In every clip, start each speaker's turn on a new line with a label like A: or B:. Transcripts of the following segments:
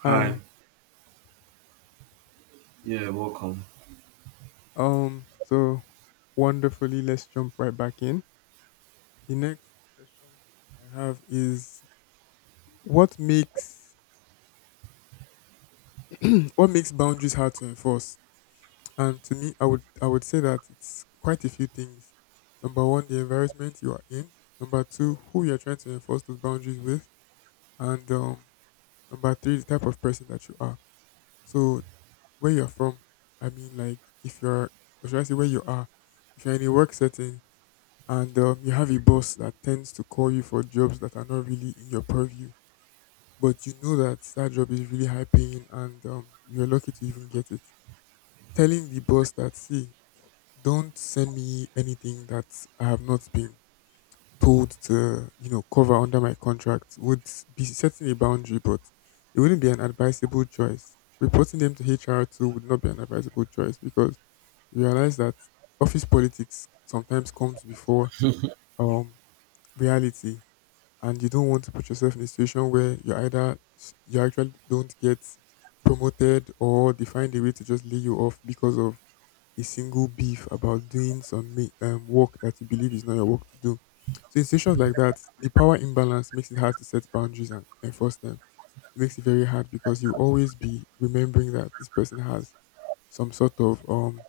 A: Hi.
B: Hi.
A: Yeah, welcome.
B: So wonderfully, let's jump right back in. The next question I have is what makes what makes boundaries hard to enforce? And to me, I would say that it's quite a few things. Number one, the environment you are in. Number two, who you are trying to enforce those boundaries with, and number three, the type of person that you are. So where you're from, I mean, like if you're, or should I say, where you are, if you're in a work setting and you have a boss that tends to call you for jobs that are not really in your purview, but you know that that job is really high paying and you're lucky to even get it. Telling the boss that, see, don't send me anything that I have not been told to, you know, cover under my contract would be setting a boundary, but it wouldn't be an advisable choice. Reporting them to HR too would not be an advisable choice because you realize that office politics sometimes comes before um, reality and you don't want to put yourself in a situation where you either you actually don't get promoted or they find a way to just lay you off because of a single beef about doing some work that you believe is not your work to do. So in situations like that, the power imbalance makes it hard to set boundaries and enforce them. It makes it very hard because you always be remembering that this person has some sort of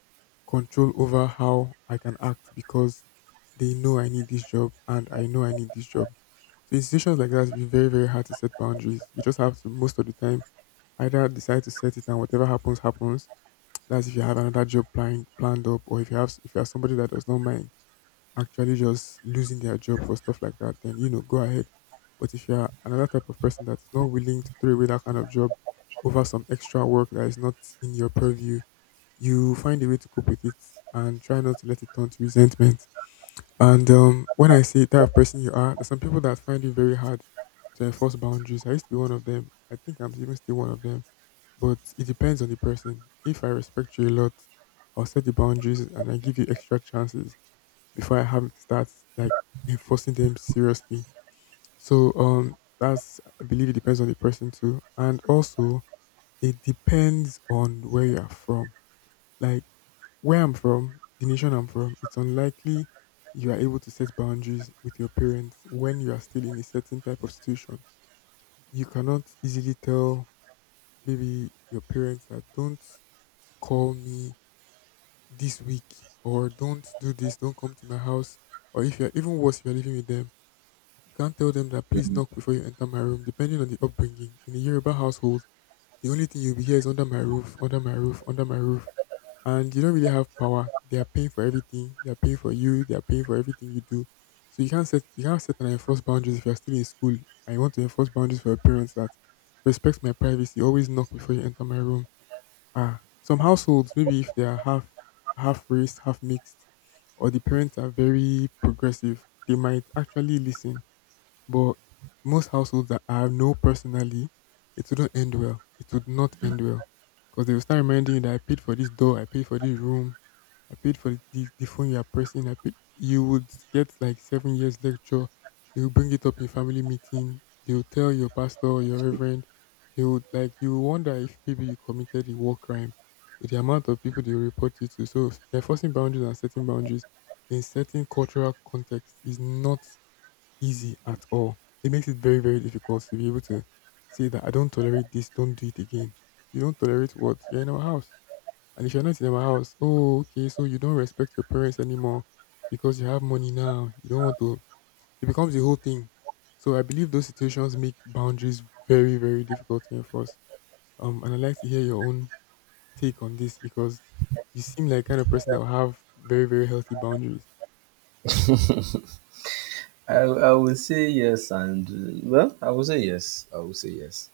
B: control over how I can act because they know I need this job and I know I need this job. So in situations like that, it's very very hard to set boundaries. You just have to most of the time either decide to set it and whatever happens happens. That's if you have another job planned up, or if you have if you are somebody that does not mind actually just losing their job or stuff like that, then you know go ahead. But if you are another type of person that's not willing to throw away that kind of job over some extra work that is not in your purview, you find a way to cope with it and try not to let it turn to resentment. And when I say that person you are, there's some people that find it very hard to enforce boundaries. I used to be one of them. I think I'm even still one of them. But it depends on the person. If I respect you a lot, I'll set the boundaries and I give you extra chances before I have to start like enforcing them seriously. So that's I believe it depends on the person too, and also it depends on where you are from. Like where I'm from, the nation I'm from, it's unlikely you are able to set boundaries with your parents when you are still in a certain type of situation. You cannot easily tell maybe your parents that don't call me this week or don't do this, don't come to my house. Or if you're even worse, if you're living with them, you can't tell them that please knock before you enter my room. Depending on the upbringing in a Yoruba household, the only thing you'll be here is under my roof, under my roof, under my roof and you don't really have power. They are paying for everything. They are paying for you. They are paying for everything you do. So you can't set and enforce boundaries if you're still in school and you want to enforce boundaries for your parents that respect my privacy. Always knock before you enter my room. Ah, some households maybe if they are half half race, half mixed, or the parents are very progressive, they might actually listen but most households that I know personally, it wouldn't end well. It would not end well. Because they will start reminding you that I paid for this door, I paid for this room, I paid for the phone you are pressing, I paid you would get like 7 years lecture. They will bring it up in family meeting. They will tell your pastor or your reverend. They would like you will wonder if maybe you committed a war crime with the amount of people they will report you to. So they're forcing boundaries and setting boundaries in certain cultural context is not easy at all. It makes it very, very difficult to be able to say that I don't tolerate this, don't do it again. You don't tolerate what? You're in our house. And if you're not in our house, oh, okay, so you don't respect your parents anymore because you have money now. You don't want to. It becomes the whole thing. So I believe those situations make boundaries very, very difficult to enforce. And I'd like to hear your own take on this because you seem like kind of person that will have very, very healthy boundaries.
A: I would say yes, and well, I would say yes. I would say yes.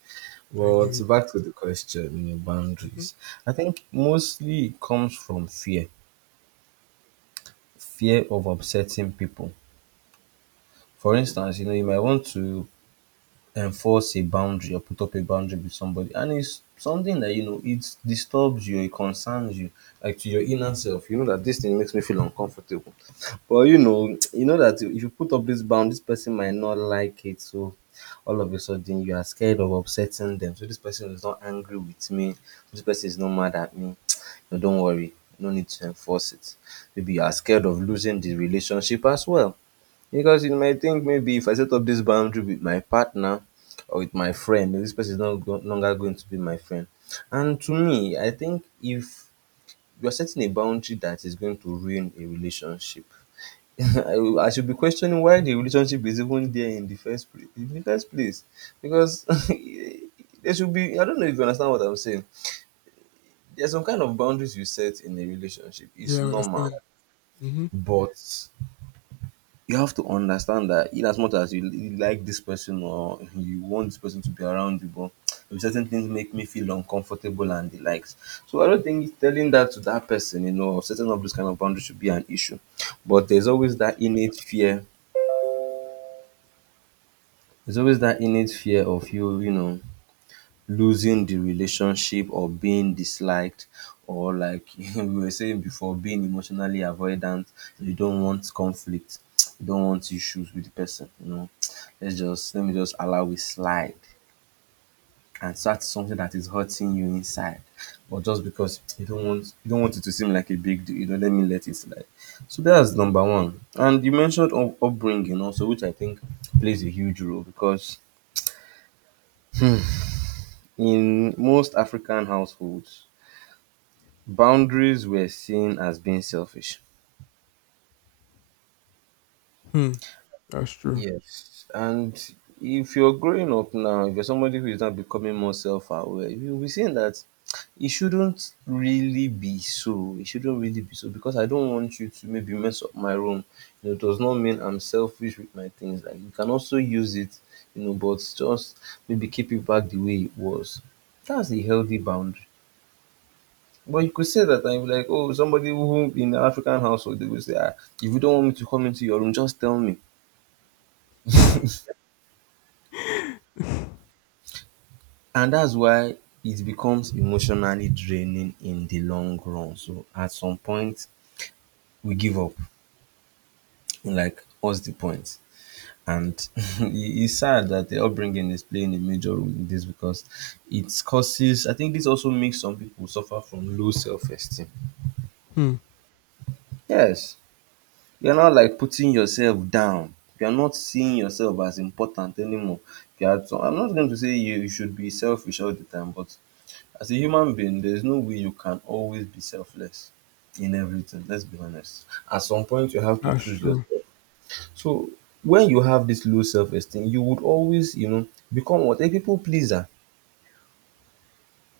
B: I
A: But
B: knew it.
A: back to the question, you know,
B: hmm
A: boundaries. I think mostly it comes from fear, fear of upsetting people. For instance, you know, you might want to enforce a boundary or put up a boundary with somebody, and it's something that you know, it disturbs you, it concerns you, like to your inner self you know that this thing makes me feel uncomfortable but you know you know that if you put up this bound this person might not like it, so all of a sudden you are scared of upsetting them, so this person is not angry with me, this person is not mad at me. No, don't worry, no need to enforce it. Maybe you are scared of losing the relationship as well, because you might think maybe if I set up this boundary with my partner or with my friend, this person is not go- no longer going to be my friend. And to me, I think if you're setting a boundary that is going to ruin a relationship, I should be questioning why the relationship is even there in the first place. In the first place, because there should be. I don't know if you understand what I'm saying. There's some kind of boundaries you set in a relationship. It's
B: Yeah, I
A: normal,
B: understand. Mm-hmm.
A: but you have to understand that in as much as you like this person or you want this person to be around you, but certain things make me feel uncomfortable and the likes. So I don't think telling that to that person, you know, setting up this kind of boundaries should be an issue. But there's always that innate fear. There's always that innate fear of you, you know, losing the relationship or being disliked, or like we were saying before, being emotionally avoidant. You don't want conflict, you don't want issues with the person, you know. Let me just allow it slide. And so that's something that is hurting you inside. But just because you don't want it to seem like a big deal, you don't, let me let it slide. So that's number one. And you mentioned upbringing also, which I think plays a huge role, because in most African households, boundaries were seen as being selfish.
B: Hmm. That's true.
A: Yes. And if you're growing up now, if you're somebody who is now becoming more self aware, you'll be seeing that it shouldn't really be so. It shouldn't really be so, because I don't want you to maybe mess up my room. You know, it does not mean I'm selfish with my things. Like, you can also use it, you know, but just maybe keep it back the way it was. That's the healthy boundary. But you could say that and you'd be like, oh, somebody who, in an African household, they would say, ah, if you don't want me to come into your room, just tell me. And that's why it becomes emotionally draining in the long run. So at some point, we give up. Like, what's the point? And it's sad that the upbringing is playing a major role in this, because it causes, I think this also makes some people suffer from low self esteem.
B: Hmm,
A: Yes. You're not, like, putting yourself down. You're not seeing yourself as important anymore. You are, so I'm not going to say you should be selfish all the time, but as a human being, there's no way you can always be selfless in everything. Let's be honest. At some point, you have to
B: that's
A: choose
B: true.
A: yourself. So when you have this low self-esteem, you would always, you know, become what, a people pleaser.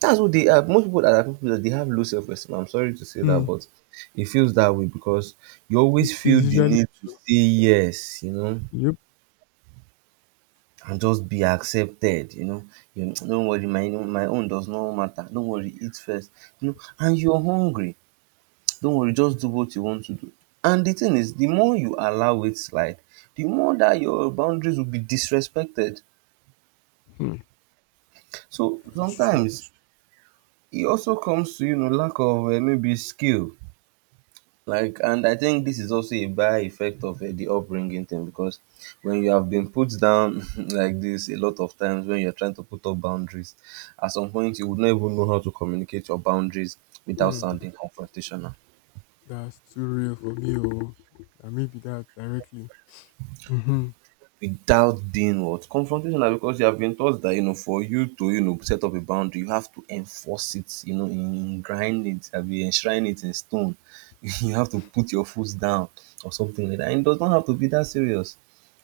A: That's what they are. Most people that are people pleaser, they have low self-esteem. I'm sorry to say that,
B: Hmm,
A: but it feels that way, because you always
B: it
A: feel
B: is
A: the
B: usually
A: need to say yes. You know,
B: yep.
A: and just be accepted, you know. You don't worry, my own does not matter. Don't worry, eat first. You know, and you're hungry. Don't worry, just do what you want to do. And the thing is, the more you allow it slide, the more that your boundaries will be disrespected.
B: Hmm,
A: So
B: that's true.
A: sometimes it also comes to, you know, lack of maybe skill. Like, and I think this is also a by effect of the upbringing thing, because when you have been put down like this a lot of times when you're trying to put up boundaries, at some point you would not even know how to communicate your boundaries without
B: Hmm,
A: sounding confrontational.
B: that's too real for me. Oh, that may be that directly. Mm-hmm.
A: Without being what? Confrontational na, because you have been taught that, you know, for you to, you know, set up a boundary, you have to enforce it, you know, in grind it, I mean, enshrine it in stone. You have to put your foot down or something like that. And it does not have to be that serious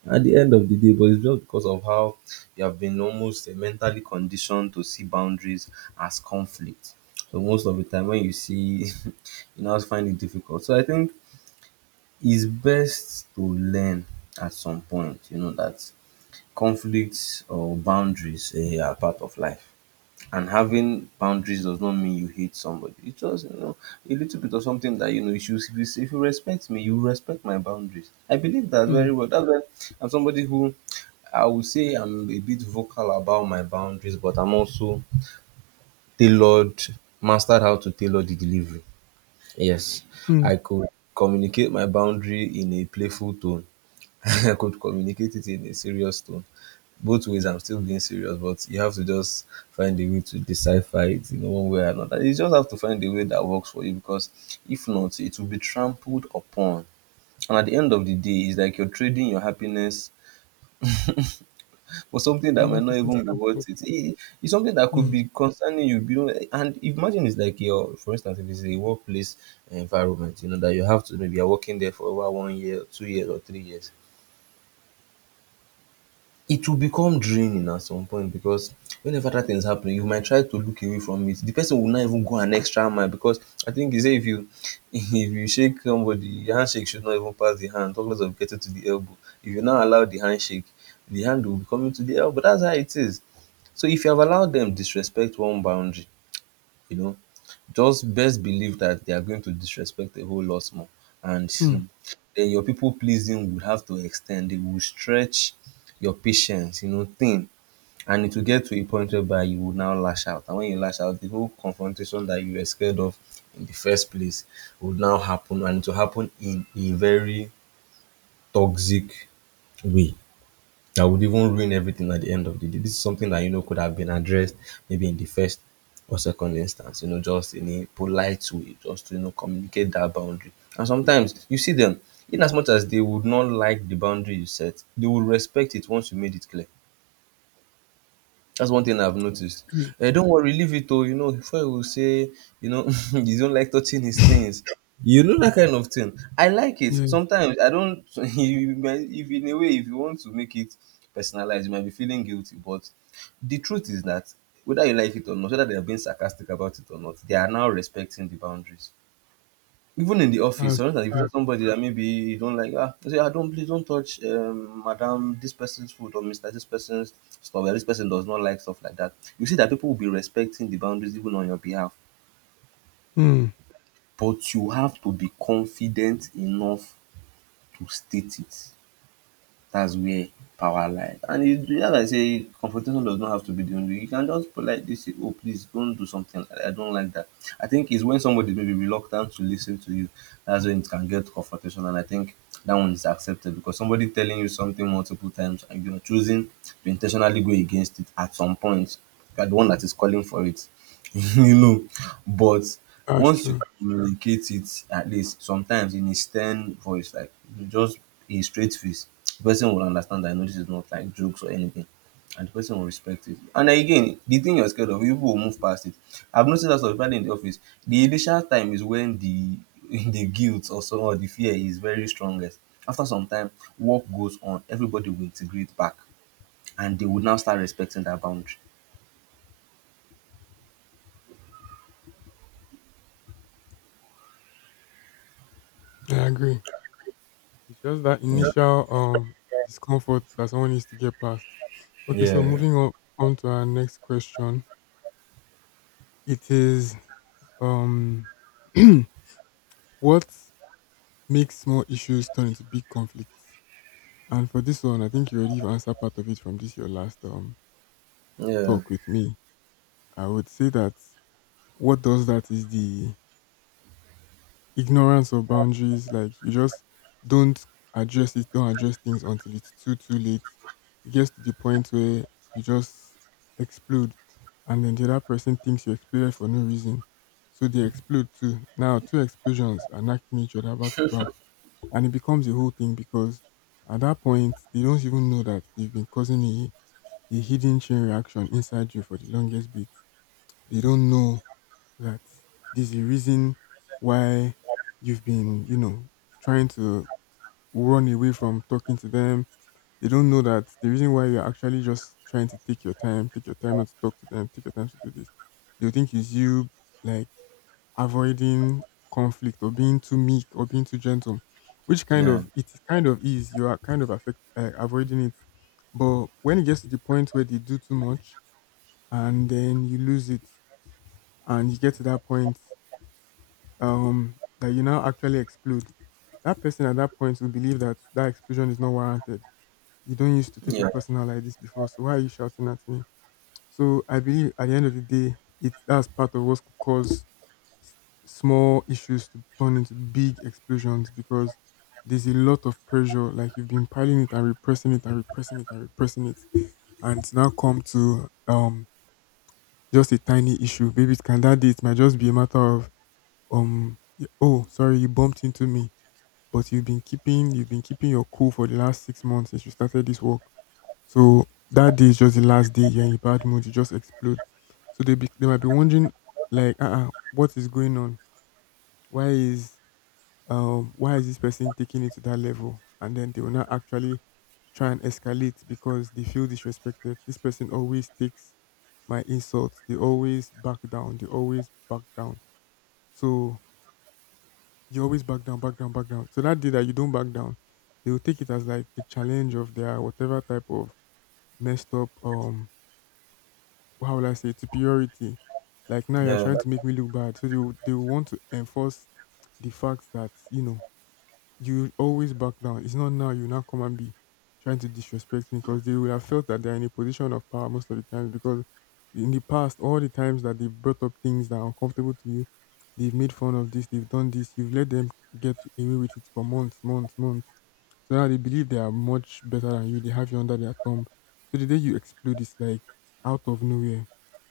A: at the end of the day, but it's just because of how you have been almost mentally conditioned to see boundaries as conflict. So most of the time when you see, you now find it difficult. So I think it's best to learn at some point, you know, that conflicts or boundaries eh, are part of life. And having boundaries does not mean you hate somebody. It's just, you know, a little bit of something that you know, if you should, if you respect me, you respect my boundaries. I believe that
B: Hmm.
A: very well. That's why I'm somebody who, I would say I'm a bit vocal about my boundaries, but I'm also tailored, mastered how to tailor the delivery. Yes,
B: Hmm.
A: I could communicate my boundary in a playful tone. I could communicate it in a serious tone, both ways I'm still being serious, but you have to just find a way to decipher it, you know, one way or another. You just have to find a way that works for you, because if not, it will be trampled upon. And at the end of the day, it's like you're trading your happiness for something
B: For
A: that
B: another
A: might not
B: person's
A: even be
B: comfort.
A: worth it. It's something that could
B: Hmm.
A: be concerning you, you know, and imagine it's like your, for instance, if it's a workplace environment, you know, that you have to maybe, you're working there for over 1 year, 2 years, or 3 years, it will become draining at some point, because whenever that thing is happening, you might try to look away from it, the person will not even go an extra mile, because I think you say, if you if you shake somebody, your handshake should not even pass the hand, talk less of getting to the elbow. If you now allow the handshake, the hand will be coming to the elbow. That's how it is. So if you have allowed them disrespect one boundary, you know, just best believe that they are going to disrespect a whole lot more. And
B: Hmm.
A: then your people pleasing would have to extend, they will stretch your patience, you know, thin. And it will get to a point whereby you will now lash out. And when you lash out, the whole confrontation that you were scared of in the first place would now happen. And it will happen in a very toxic way that would even ruin everything at the end of the day. This is something that, you know, could have been addressed maybe in the first or second instance, you know, just in a polite way, just to, you know, communicate that boundary. And sometimes you see them, in as much as they would not like the boundary you set, they will respect it once you made it clear. That's one thing I've noticed.
B: Agree.
A: Eh, don't worry, leave it oh, you know, Fuel will say, you know, you don't like touching his things. You know that kind of thing. I like it.
B: Yeah,
A: Sometimes I don't. You might, if in a way, if you want to make it personalized, you might be feeling guilty. But the truth is that whether you like it or not, whether they are being sarcastic about it or not, they are now respecting the boundaries. Even in the office,
B: that's
A: sometimes
B: true.
A: if somebody that maybe you don't like, ah, you say, ah, don't please don't touch, madam, this person's food, or Mister, this person's stuff. Or this person does not like stuff like that. You see that people will be respecting the boundaries even on your behalf,
B: Hmm.
A: but you have to be confident enough to state it. That's where power lies. And it, as I say, confrontation does not have to be the only. You can just politely say, "Oh, please don't do something. Like that. I don't like that." I think it's when somebody may be reluctant to listen to you. That's when it can get confrontation, and I think that one is accepted because somebody telling you something multiple times and you're choosing to intentionally go against it at some point. You're the one that is calling for it. you know but
B: That's
A: once you
B: true.
A: communicate it, at least sometimes in a stern voice, like just a straight face, the person will understand that no, this is not like jokes or anything, and the person will respect it. And again, the thing you're scared of, people will move past it. I've noticed that especially in the office, the initial time is when the the guilt or so or the fear is very strongest. After some time, work goes on, everybody will integrate back, and they will now start respecting that boundary.
B: I agree. It's just that
A: Yeah.
B: initial discomfort that someone needs to get past. Okay, so
A: Yeah.
B: moving on to our next question. It is um what makes small issues turn into big conflicts. And for this one, I think you already have answered part of it from this your last
A: yeah
B: talk with me. I would say that what does that is the ignorance of boundaries. Like you just don't address it, don't address things until it's too late. It gets to the point where you just explode, and then the other person thinks you exploded for no reason, so they explode too. Now two explosions are knocking each other back to back and it becomes a whole thing because at that point they don't even know that they've been causing a hidden chain reaction inside you for the longest bit. They don't know that there's a reason why you've been, you know, trying to run away from talking to them. They don't know that the reason why you're actually just trying to take your time not to talk to them, take your time to do this. They'll think it's you like avoiding conflict or being too meek or being too gentle, which kind
A: yeah.
B: of it is kind of is you are kind of avoiding it. But when it gets to the point where they do too much and then you lose it and you get to that point that you now actually explode, that person at that point will believe that that explosion is not warranted. You don't used to take
A: Yeah,
B: it personal like this before, so why are you shouting at me? So I believe at the end of the day, it that's part of what could cause s- small issues to turn into big explosions because there's a lot of pressure. Like you've been piling it and repressing it and repressing it and repressing it, and it's now come to just a tiny issue. Maybe it can that day it might just be a matter of oh sorry you bumped into me, but you've been keeping your cool for the last 6 months since you started this work. So that day is just the last day. You're in a bad mood. You just explode. So they be, they might be wondering like what is going on? Why is why is this person taking it to that level? And then they will not actually try and escalate because they feel disrespected. This person always takes my insults. They always back down. They always back down. So you always back down, back down, back down. So that day that you don't back down, they will take it as like a challenge of their whatever type of messed up, how will I say, superiority. Like now you're
A: yeah,
B: trying to make me look bad. So they will want to enforce the fact that, you know, you always back down. It's not now you now come and be trying to disrespect me because they would have felt that they're in a position of power most of the times because in the past, all the times that they've brought up things that are uncomfortable to you, they've made fun of this, they've done this, you've let them get away with it for months, months, months. So now they believe they are much better than you. They have you under their thumb. So the day you explode is like out of nowhere.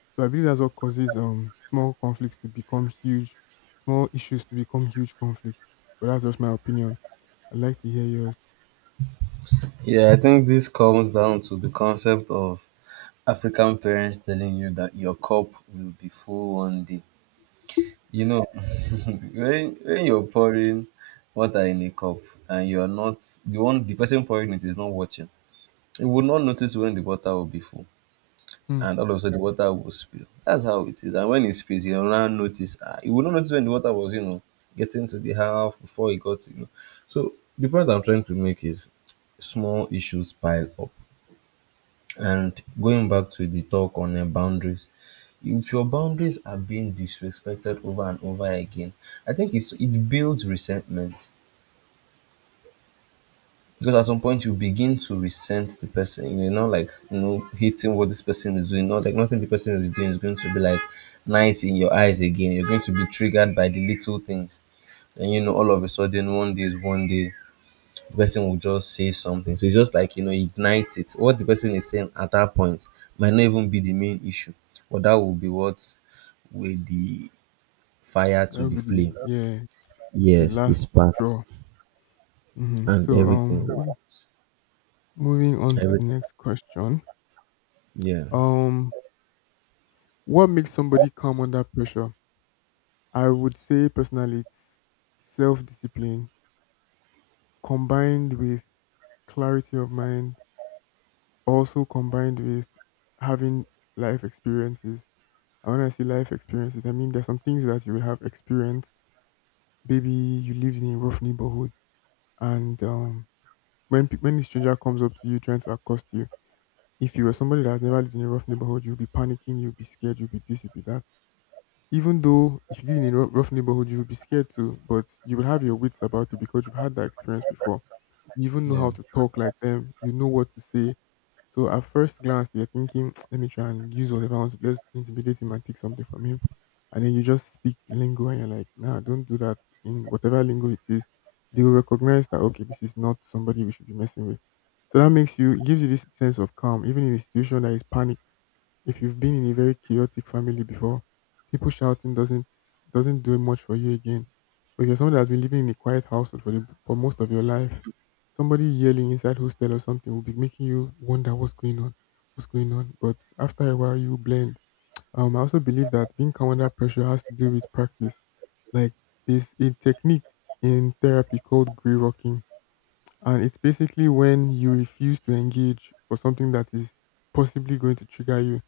B: So I believe that's what causes small conflicts to become huge, small issues to become huge conflicts. But that's just my opinion. I'd like to hear yours.
A: yeah. I think this comes down to the concept of African parents telling you that your cup will be full one day. You know, when you're pouring water in a cup and you're not the one, the person pouring it is not watching. You will not notice when the water will be full.
B: Hmm.
A: And all of a sudden the water will spill. That's how it is. And when it spills, you will not notice. You will not notice when the water was, you know, getting to the house before it got to you. Know. So the point I'm trying to make is small issues pile up. And going back to the talk on boundaries, if your boundaries are being disrespected over and over again, I think it builds resentment. Because at some point you begin to resent the person. You're not like, you know, hating what this person is doing. Not like nothing the person is doing is going to be like nice in your eyes again. You're going to be triggered by the little things. And you know, all of a sudden, one day is one day, the person will just say something. So you just, like, you know, ignite it. What the person is saying at that point might not even be the main issue, but that will be what will the fire
B: That
A: to
B: would
A: the
B: be the,
A: flame.
B: the
A: Yes, the
B: last
A: spark
B: straw. hmm So
A: and everything.
B: um mov- Moving on to
A: Every
B: the next question.
A: yeah,
B: Um what makes somebody calm under pressure? I would say personally it's self-discipline combined with clarity of mind, also combined with having life experiences. And when I say life experiences, I mean there's some things that you will have experienced. Maybe you lived in a rough neighborhood and when a stranger comes up to you trying to accost you, if you were somebody that has never lived in a rough neighborhood, you'll be panicking, you'll be scared, you'll be this, you'll be that. Even though if you live in a rough neighborhood, you'll be scared too, but you will have your wits about you because you've had that experience before. You even know
A: yeah,
B: how to talk like them. You know what to say. So at first glance, they're thinking, let me try and use whatever I want. Let's intimidate him and take something from him. And then you just speak the lingo and you're like, nah, don't do that in whatever lingo it is. They will recognize that, okay, this is not somebody we should be messing with. So that makes you, it gives you this sense of calm, even in a situation that is panicked. If you've been in a very chaotic family before, people shouting doesn't do much for you again. But if you're someone that has been living in a quiet household for for most of your life, somebody yelling inside hostel or something will be making you wonder what's going on, what's going on. But after a while, you blend. I also believe that being calm under pressure has to do with practice. Like there's a technique in therapy called gray rocking, and it's basically when you refuse to engage for something that is possibly going to trigger you.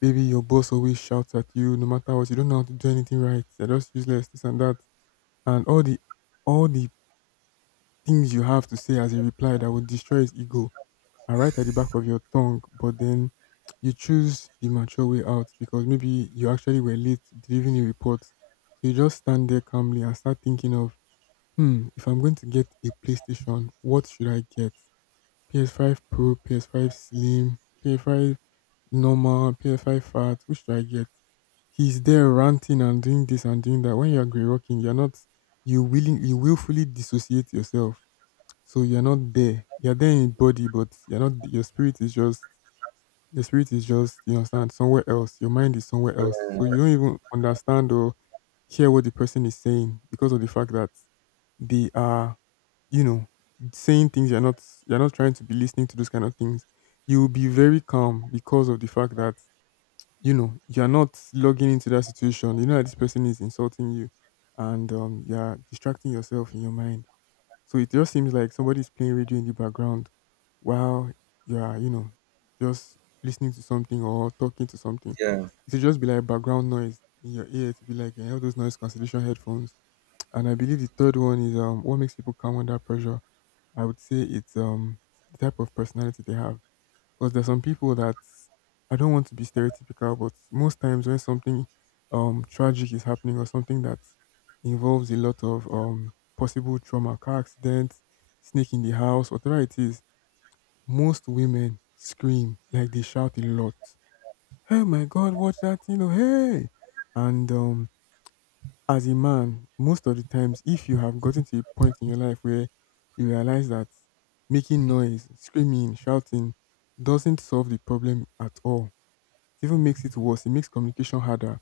B: Maybe your boss always shouts at you, no matter what. You don't know how to do anything right. They're just useless, this and that, and all the things you have to say as a reply that would destroy his ego are right at the back of your tongue, but then you choose the mature way out because maybe you actually were late delivering a report. So you just stand there calmly and start thinking of, hmm, if I'm going to get a PlayStation, what should I get? PS5 Pro, PS5 Slim, PS5 normal, PS5 fat, which should I get? He's there ranting and doing this and doing that. When you're grey rocking, you're not you willfully dissociate yourself. So you're not there. You're there in body, but you're not, your spirit is just, you understand, somewhere else. Your mind is somewhere else. So you don't even understand or hear what the person is saying because of the fact that they are, you know, saying things you're not, trying to be listening to those kind of things. You will be very calm because of the fact that, you're not logging into that situation. You know that this person is insulting you and you're distracting yourself in your mind. So it just seems like somebody's playing radio in the background while you are, just listening to something or talking to something.
A: yeah.
B: It should just be like background noise in your ear. To be like eh, all those noise cancellation headphones. And I believe the third one is what makes people calm under pressure. I would say it's the type of personality they have because there's some people that I don't want to be stereotypical, but most times when something tragic is happening or something that involves a lot of possible trauma, car accidents, snake in the house, whatever it is, most women scream like they shout a lot. Hey my god, watch that, hey. And as a man, most of the times, if you have gotten to a point in your life where you realize that making noise, screaming, shouting doesn't solve the problem at all, it even makes it worse. It makes communication harder.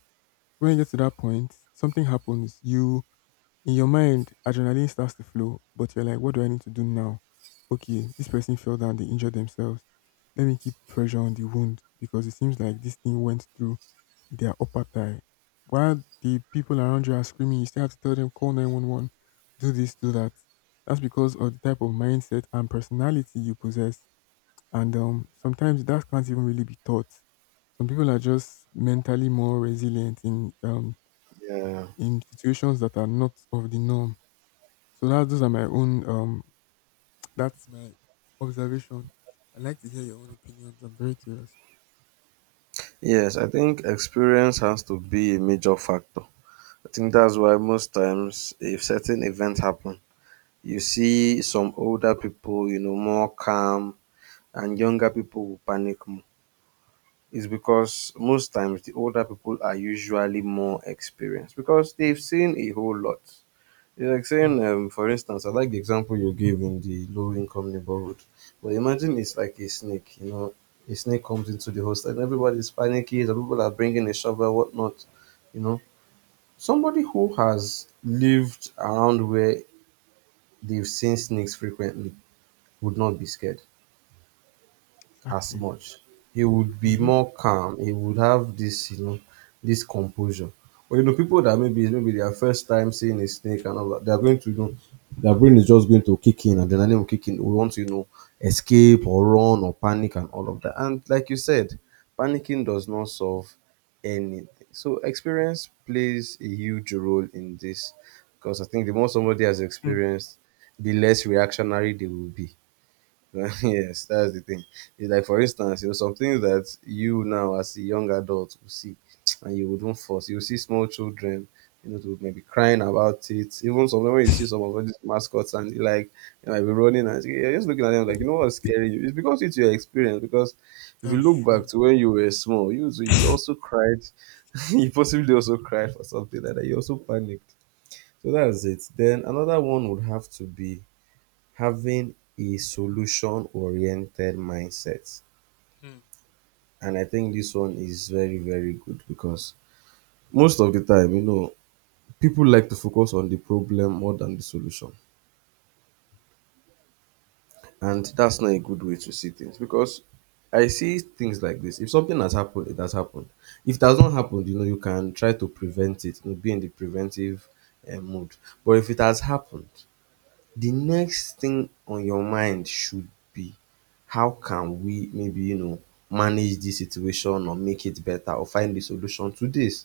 B: So when you get to that point, something happens. You, in your mind, adrenaline starts to flow, but you're like, what do I need to do now? Okay, this person fell down, they injured themselves. Let me keep pressure on the wound because it seems like this thing went through their upper thigh, while the people around you are screaming, you still have to tell them, call 911, do this, do that. That's because of the type of mindset and personality you possess. And sometimes that can't even really be taught. Some people are just mentally more resilient
A: Yeah.
B: in situations that are not of the norm. So that those are my own that's my observation. I'd like to hear your own opinions. I'm very curious.
A: Yes, I think experience has to be a major factor. I think that's why most times if certain events happen, you see some older people, you know, more calm, and younger people will panic more. It's because most times the older people are usually more experienced because they've seen a whole lot. It's like
B: Hmm.
A: saying, for instance, I like the example you gave in the low income neighborhood. But imagine it's like a snake, you know, a snake comes into the host and everybody's panicky. The people are bringing a shovel, whatnot, you know. Somebody who has lived around where they've seen snakes frequently would not be scared as
B: Exactly.
A: much. He would be
B: Mm-hmm.
A: more calm. He would have this, you know, this composure. But you know, people that maybe their first time seeing a snake and all that, they're going to, you know, their brain is just going to kick in and then they will kick in. We want to, you know, escape or run or panic and all of that. And like you said, panicking does not solve anything. So experience plays a huge role in this because I think the more somebody has experienced, the less reactionary they will be. Yes, that's the thing. It's like, for instance, you know, some things that you now as a young adult will see and you wouldn't force. You will see small children, you know, to maybe crying about it. Even sometimes when you see some of all these mascots and you like, you might be running and you're just looking at them like, you know, what's scary you? It's because it's your experience. Because if you
B: That's
A: look back
B: true.
A: to when you were small, you too, you also cried. You possibly also cried for something like that. You also panicked. So that's it. Then another one would have to be having a solution oriented mindset.
B: Hmm.
A: And I think this one is very, very good because most of the time, you know, people like to focus on the problem more than the solution. And that's not a good way to see things because I see things like this. If something has happened, it has happened. If it has not happened, you know, you can try to prevent it, you know, be in the preventive mode. But if it has happened, the next thing on your mind should be, how can we maybe, you know, manage this situation or make it better or find a solution to this.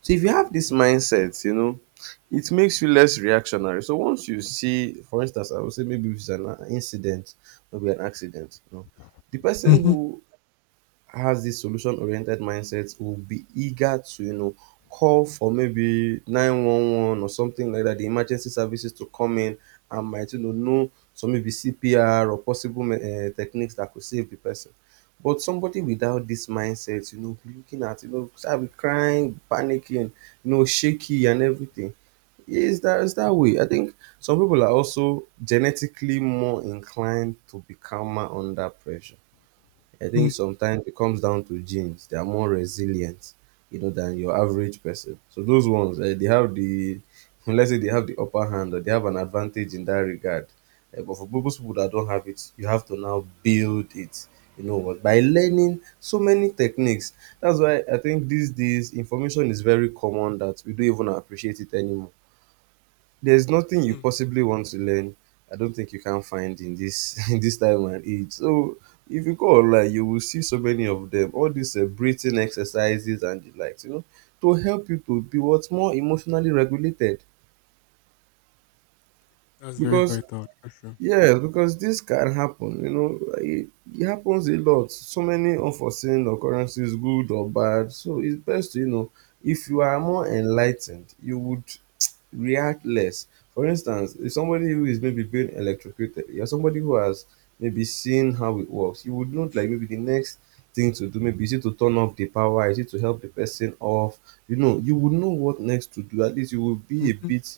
A: So if you have this mindset, you know, it makes you less reactionary. So once you see, for instance, I would say maybe if it's an incident, maybe an accident, you know, the person
B: Mhm.
A: who has this solution oriented mindset will be eager to, you know, call for maybe 911 or something like that, the emergency services, to come in and might, you know some, maybe CPR or possible techniques that could save the person. But somebody without this mindset, you know, be looking at, you know, start be crying, panicking, you know, shaky and everything is that, is that way. I think some people are also genetically more inclined to be calmer under pressure. I think sometimes it comes down to genes. They are more resilient, you know, than your average person. So those ones, eh, they have the, let's say they have the upper hand or they have an advantage in that regard. Eh, but for those people that don't have it, you have to now build it. You know what? By learning so many techniques. That's why I think these days information is very common that we don't even appreciate it anymore. There's nothing you
B: Mm,
A: possibly want to learn, I don't think you can find in this in this time and age. So if you go online you will see so many of them, all these breathing exercises and the likes, you know, to help you to be what's more emotionally regulated
B: that's very
A: because
B: vital. True, true.
A: yes, because this can happen, you know, like, it happens a lot. So many unforeseen occurrences, good or bad. So it's best to, you know, if you are more enlightened, you would react less. For instance, if somebody who is maybe being electrocuted, you're somebody who has maybe seen how it works, you would note like maybe the next thing to do, maybe is it to turn off the power, is it to help the person off? You know, you would know what next to do. At least you will be a
B: Hmm.
A: bit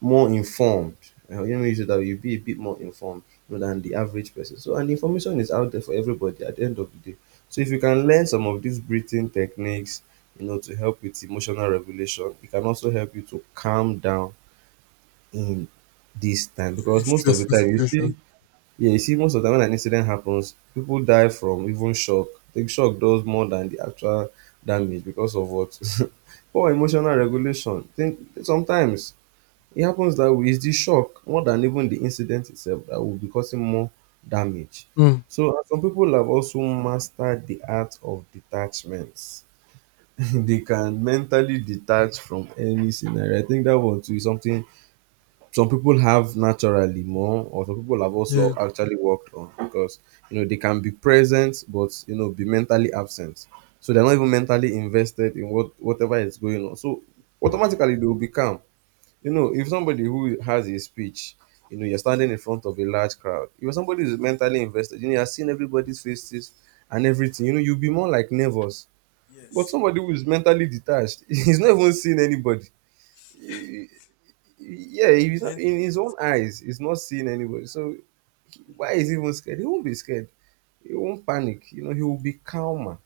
A: more informed. Let me use it that way. You'll be a bit more informed, you know, than the average person. So, and the information is out there for everybody at the end of the day. So, if you can learn some of these breathing techniques, you know, to help with emotional regulation, it can also help you to calm down in this time
B: During
A: because most of the
B: stressful
A: time you see,
B: situations.
A: yeah, you see, most of the time when an incident happens, people die from even shock. The shock does more than the actual damage because of what, poor emotional regulation. Think sometimes it happens that way. It's the shock more than even the incident itself that will be causing more damage.
B: Mm,
A: So and some people have also mastered the art of detachments. They can mentally detach from any scenario. I think that one too is something some people have naturally more, or some people have
B: yeah.
A: also actually worked on because you know they can be present but, you know, be mentally absent. So they're not even mentally invested in what whatever is going on. So automatically they will be calm. You know, if somebody who has a speech, you know, you're standing in front of a large crowd, you know, somebody who's mentally invested, you know, you're seeing everybody's faces and everything, you know, you'll be more like nervous. But
B: Yes.
A: somebody who is mentally detached, he's not even seeing anybody. Yeah, he's not,
B: Present
A: in
B: it
A: his own
B: to
A: eyes, he's not seeing anybody. So why is he even scared? He won't be scared. He won't panic. You know, he will be calmer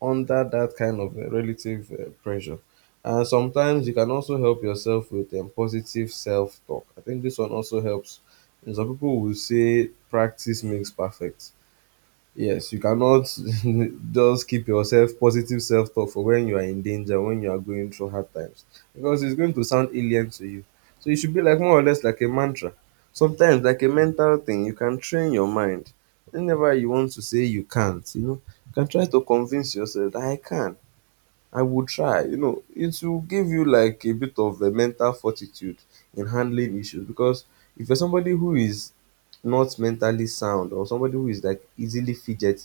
A: under that kind of relative pressure. And sometimes you can also help yourself with positive self talk. I think this one also helps. And some people will say practice
B: something.
A: makes perfect. Yes, you cannot just keep yourself positive self talk for when you are in danger, when you are going through hard times, because it's going to sound alien to you. So you should be like more or less like a mantra. Sometimes, like a mental thing, you can train your mind. Whenever you want to say you can't, you know, you can try to convince yourself that I can, I will try. You know, it will give you like a bit of a mental fortitude in handling issues because if you're somebody who is not mentally sound or somebody who is like easily fidgety,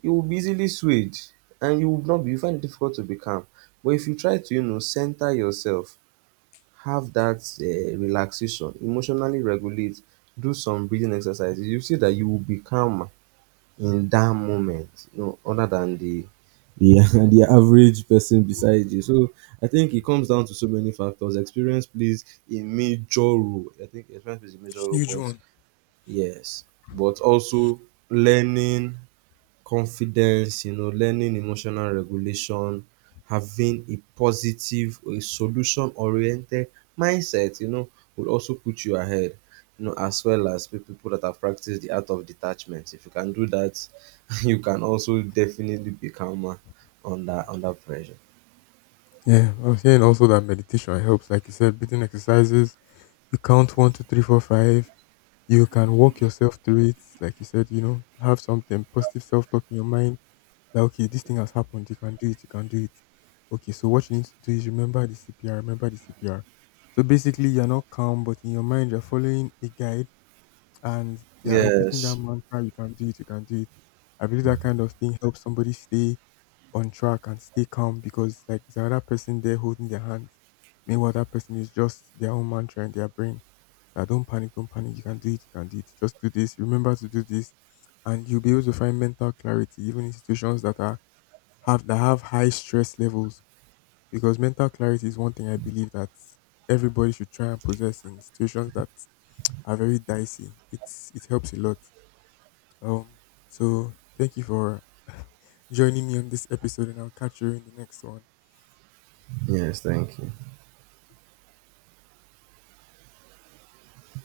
A: you will be easily swayed and you would not be, you find it difficult to be calm. But if you try to, you know, center yourself, have that relaxation, emotionally regulate, do some breathing exercises, you see that you will be calmer in that moment, you know, other than the, the average person beside you. So I think it comes down to so many factors. Experience plays a major role. I think experience plays a major role,
B: Huge
A: but
B: one.
A: yes, but also learning confidence, you know, learning emotional regulation, having a positive a solution oriented mindset, you know, will also put you ahead. You know, as well as people that have practiced the art of detachment. If you can do that, you can also definitely be calmer under under pressure.
B: Yeah, I was hearing also that meditation helps. Like you said, breathing exercises. You count one, two, three, four, five. You can walk yourself through it. Like you said, have something positive self talk in your mind. That okay, this thing has happened. You can do it. You can do it. Okay. So what you need to do is remember the CPR. Remember the CPR. So basically, you're not calm, but in your mind, you're following a guide. And yeah, repeating that
A: Yes.
B: mantra, you can do it, you can do it. I believe that kind of thing helps somebody stay on track and stay calm because like there's another person there holding their hands. Meanwhile, that person is just their own mantra in their brain. That don't panic, you can do it, you can do it. Just do this, remember to do this. And you'll be able to find mental clarity, even in situations that are have that have high stress levels. Because mental clarity is one thing I believe that everybody should try and possess in situations that are very dicey. It helps a lot. Um, so thank you for joining me on this episode, and I'll catch you in the next one.
A: Yes, thank you.